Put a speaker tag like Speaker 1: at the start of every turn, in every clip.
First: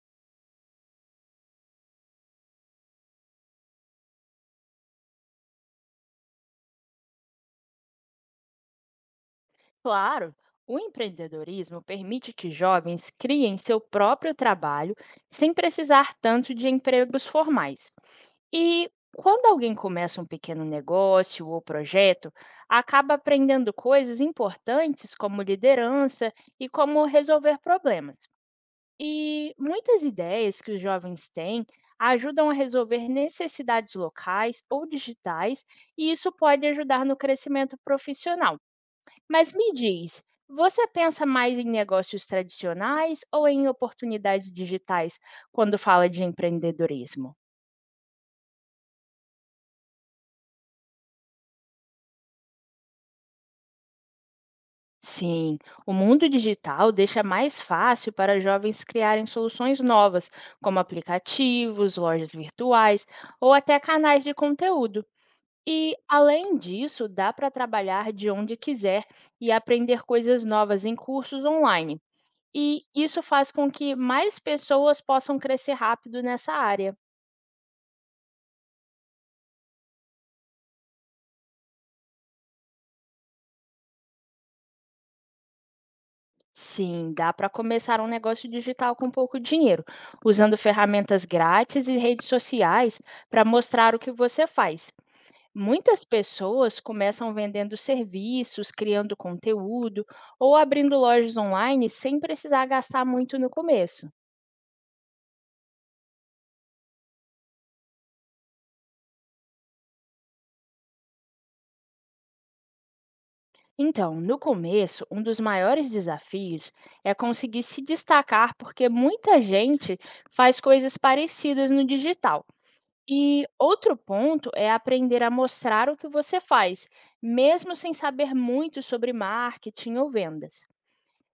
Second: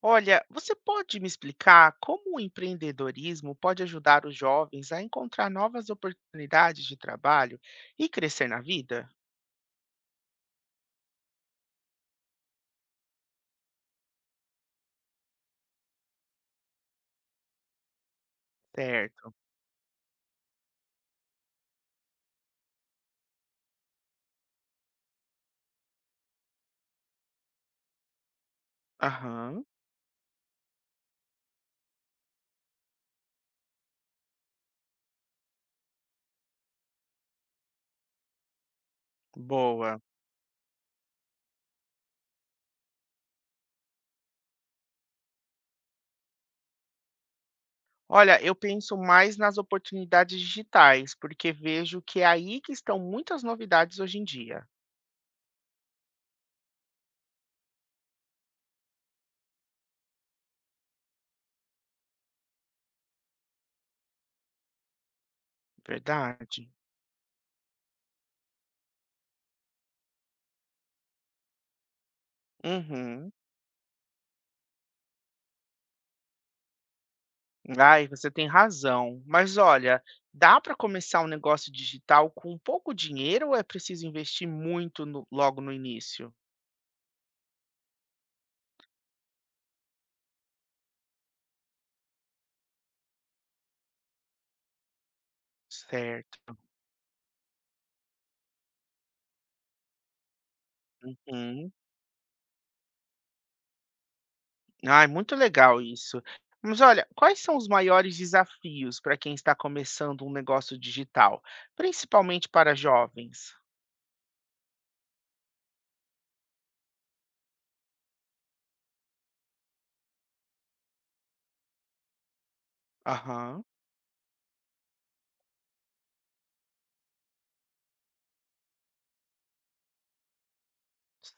Speaker 1: Olha, você pode me explicar como o empreendedorismo pode ajudar os jovens a encontrar novas oportunidades de trabalho e crescer na vida?
Speaker 2: Claro, o empreendedorismo permite que jovens criem seu próprio trabalho sem precisar tanto de empregos formais. E
Speaker 1: Certo.
Speaker 2: quando alguém começa um pequeno negócio ou projeto, acaba aprendendo coisas importantes como liderança e como resolver problemas. E
Speaker 1: Aham,
Speaker 2: muitas ideias que os jovens têm ajudam a resolver necessidades locais ou digitais, e isso pode ajudar no crescimento profissional. Mas me
Speaker 1: boa.
Speaker 2: diz, você pensa mais em negócios tradicionais ou em oportunidades digitais quando fala de empreendedorismo?
Speaker 1: Olha, eu penso mais nas oportunidades digitais, porque vejo que é aí que estão muitas novidades hoje em dia.
Speaker 2: Sim, o mundo digital deixa mais fácil para jovens criarem soluções novas, como aplicativos, lojas virtuais ou até canais de conteúdo. E, além
Speaker 1: Verdade.
Speaker 2: disso, dá para trabalhar de onde quiser e aprender coisas novas em cursos online. E isso
Speaker 1: Uhum.
Speaker 2: faz com que mais pessoas possam crescer rápido nessa área.
Speaker 1: Ai, você tem razão. Mas olha, dá para começar um negócio digital com pouco dinheiro ou é preciso investir muito logo no início?
Speaker 2: Sim, dá para começar um negócio digital com pouco dinheiro, usando ferramentas grátis e redes sociais para mostrar o que você faz. Muitas
Speaker 1: Certo.
Speaker 2: pessoas começam vendendo serviços, criando conteúdo ou abrindo lojas
Speaker 1: Uhum.
Speaker 2: online sem precisar gastar muito no começo.
Speaker 1: Ai, muito legal isso. Mas olha, quais são os maiores desafios para quem está começando um negócio digital, principalmente para jovens?
Speaker 2: Então, no começo, um dos maiores desafios é conseguir se destacar, porque muita gente faz coisas parecidas no digital. E
Speaker 1: Aham,
Speaker 2: outro ponto é aprender a mostrar o que você faz, mesmo sem saber muito sobre marketing ou vendas.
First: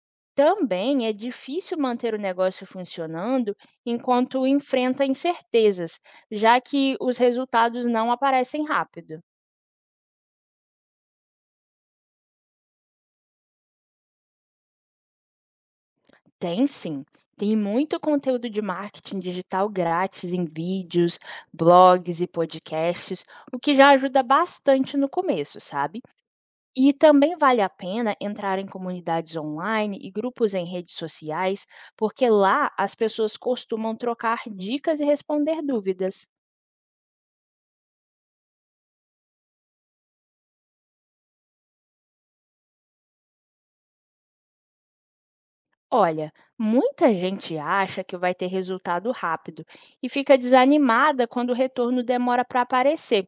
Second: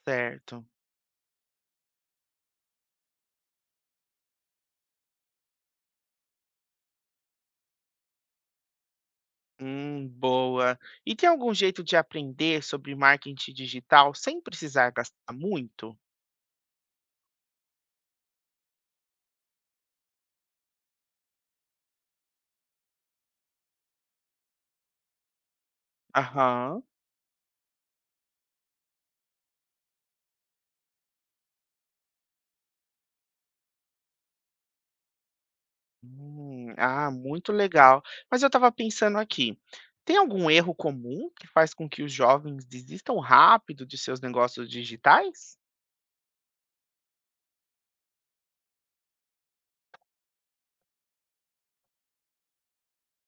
Speaker 1: certo.
Speaker 2: Também é difícil manter o negócio funcionando enquanto enfrenta incertezas, já que os resultados não aparecem rápido.
Speaker 1: Boa. E tem algum jeito de aprender sobre marketing digital sem precisar gastar muito?
Speaker 2: Tem sim, tem muito conteúdo de marketing digital grátis em vídeos, blogs e podcasts, o que já ajuda bastante no começo, sabe?
Speaker 1: Aham.
Speaker 2: E também vale a pena entrar em comunidades online e grupos em redes sociais, porque lá as pessoas costumam trocar dicas e responder dúvidas.
Speaker 1: Ah, muito legal. Mas eu estava pensando aqui, tem algum erro comum que faz com que os jovens desistam rápido de seus negócios digitais?
Speaker 2: Olha, muita gente acha que vai ter resultado rápido e fica desanimada quando o retorno demora para aparecer.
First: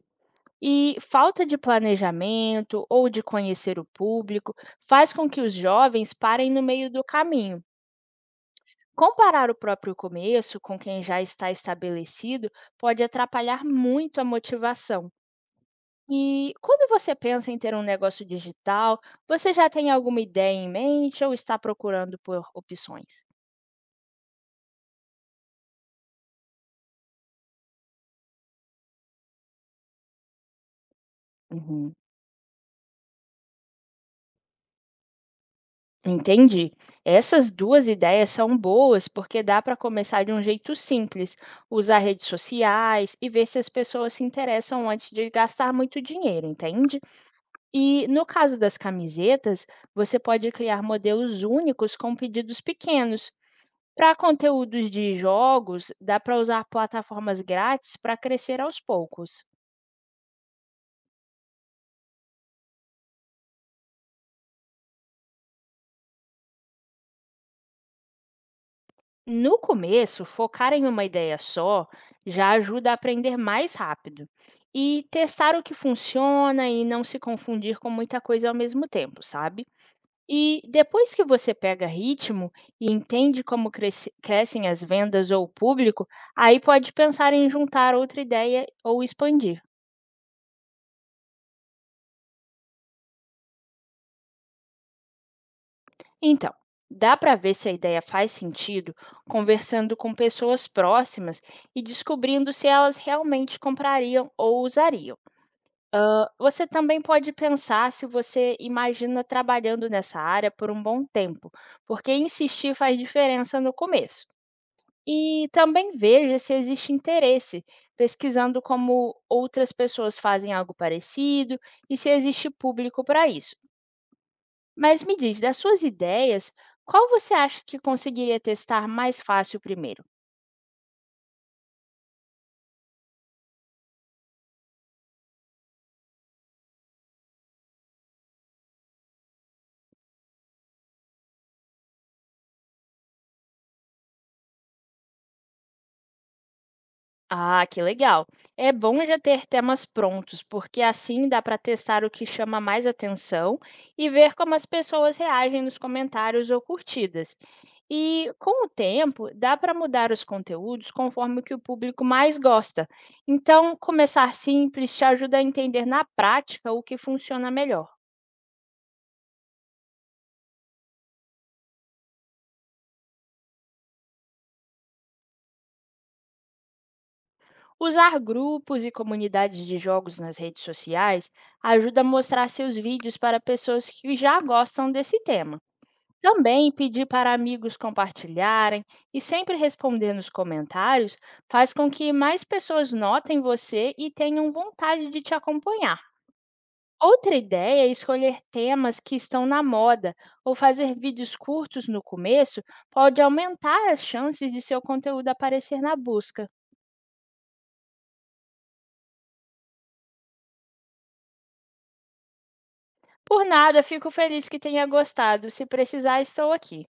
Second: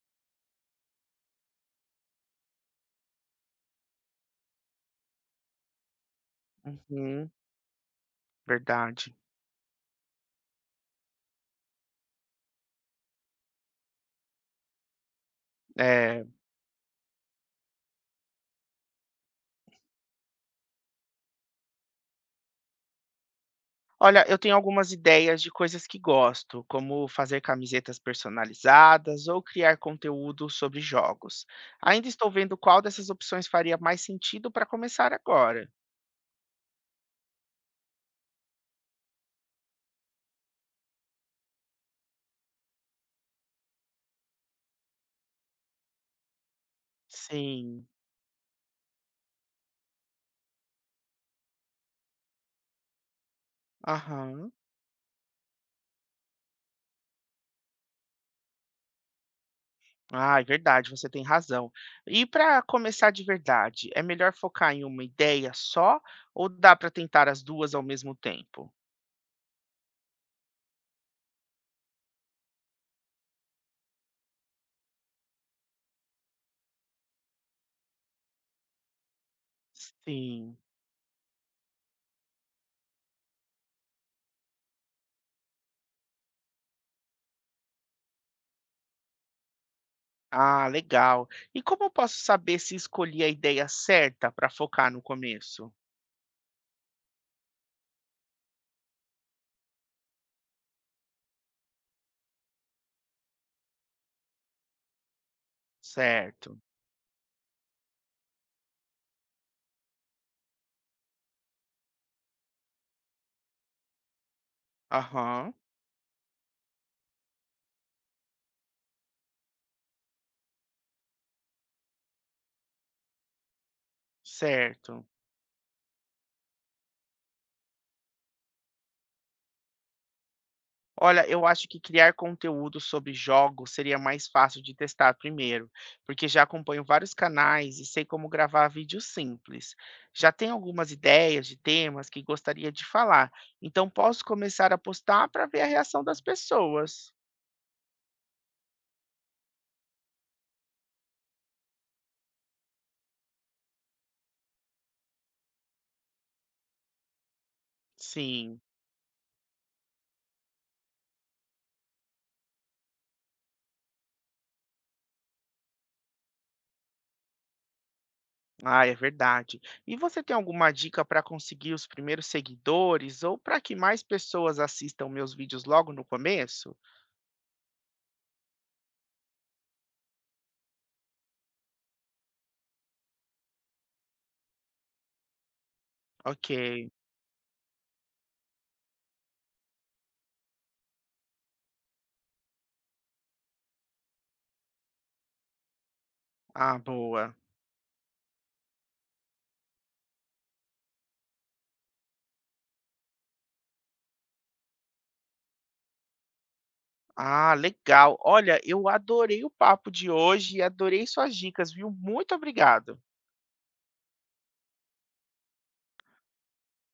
Speaker 2: E falta de planejamento ou de conhecer o público faz com que os jovens parem no meio do
Speaker 1: Uhum,
Speaker 2: caminho.
Speaker 1: verdade.
Speaker 2: Comparar o próprio começo com quem já está estabelecido pode atrapalhar muito a motivação.
Speaker 1: É.
Speaker 2: E quando você pensa em ter um negócio digital, você já tem alguma ideia em mente ou está procurando por opções?
Speaker 1: Olha, eu tenho algumas ideias de coisas que gosto, como fazer camisetas personalizadas ou criar conteúdo sobre jogos.
Speaker 2: Uhum.
Speaker 1: Ainda estou vendo qual dessas opções faria mais sentido para começar agora.
Speaker 2: Entendi. Essas duas ideias são boas porque dá para começar de um jeito simples, usar redes sociais e ver se as pessoas se interessam antes de gastar muito dinheiro, entende?
Speaker 1: Sim.
Speaker 2: E no caso das camisetas, você pode criar modelos únicos com pedidos pequenos. Para
Speaker 1: Aham.
Speaker 2: conteúdos de jogos, dá para usar plataformas grátis para crescer aos poucos.
Speaker 1: Ah, é verdade, você tem razão. E para começar de verdade, é melhor focar em uma ideia só ou dá para tentar as duas ao mesmo tempo?
Speaker 2: No começo, focar em uma ideia só já ajuda a aprender mais rápido. E testar o que funciona e não se confundir com muita coisa ao mesmo tempo, sabe?
Speaker 1: Sim.
Speaker 2: E depois que você pega ritmo e entende como crescem as vendas ou o público, aí pode pensar em juntar outra ideia ou expandir.
Speaker 1: Ah, legal. E como eu posso saber se escolhi a ideia certa para focar no começo?
Speaker 2: Então, dá para ver se a ideia faz sentido conversando com pessoas próximas e descobrindo se elas realmente comprariam ou usariam. Ah,
Speaker 1: Certo.
Speaker 2: você também pode pensar se você imagina trabalhando nessa área por um bom tempo, porque insistir faz diferença no começo. E
Speaker 1: Aham,
Speaker 2: também veja se existe interesse, pesquisando como outras pessoas fazem algo parecido e se existe público para isso. Mas
Speaker 1: certo.
Speaker 2: me diz, das suas ideias, qual você acha que conseguiria testar mais fácil primeiro?
Speaker 1: Olha, eu acho que criar conteúdo sobre jogos seria mais fácil de testar primeiro, porque já acompanho vários canais e sei como gravar vídeos simples. Já tenho algumas ideias de temas que gostaria de falar, então posso começar a postar para ver a reação das pessoas.
Speaker 2: Ah, que legal. É bom já ter temas prontos, porque assim dá para testar o que chama mais atenção e ver como as pessoas reagem nos comentários ou curtidas. E
Speaker 1: Sim.
Speaker 2: com o tempo, dá para mudar os conteúdos conforme o que o público mais gosta. Então, começar simples te ajuda a entender na prática o que funciona melhor.
Speaker 1: Ah, é verdade. E você tem alguma dica para conseguir os primeiros seguidores ou para que mais pessoas assistam meus vídeos logo no começo?
Speaker 2: Usar grupos e comunidades de jogos nas redes sociais ajuda a mostrar seus vídeos para pessoas que já gostam desse tema.
Speaker 1: Ok.
Speaker 2: Também pedir para amigos compartilharem e sempre responder nos comentários faz com que mais pessoas notem você e tenham vontade de te acompanhar.
Speaker 1: Ah, boa.
Speaker 2: Outra ideia é escolher temas que estão na moda ou fazer vídeos curtos no começo pode aumentar as chances de seu conteúdo aparecer na busca.
Speaker 1: Ah, legal. Olha, eu adorei o papo de hoje e adorei suas dicas, viu? Muito obrigado.
Speaker 2: Por nada, fico feliz que tenha gostado. Se precisar, estou aqui.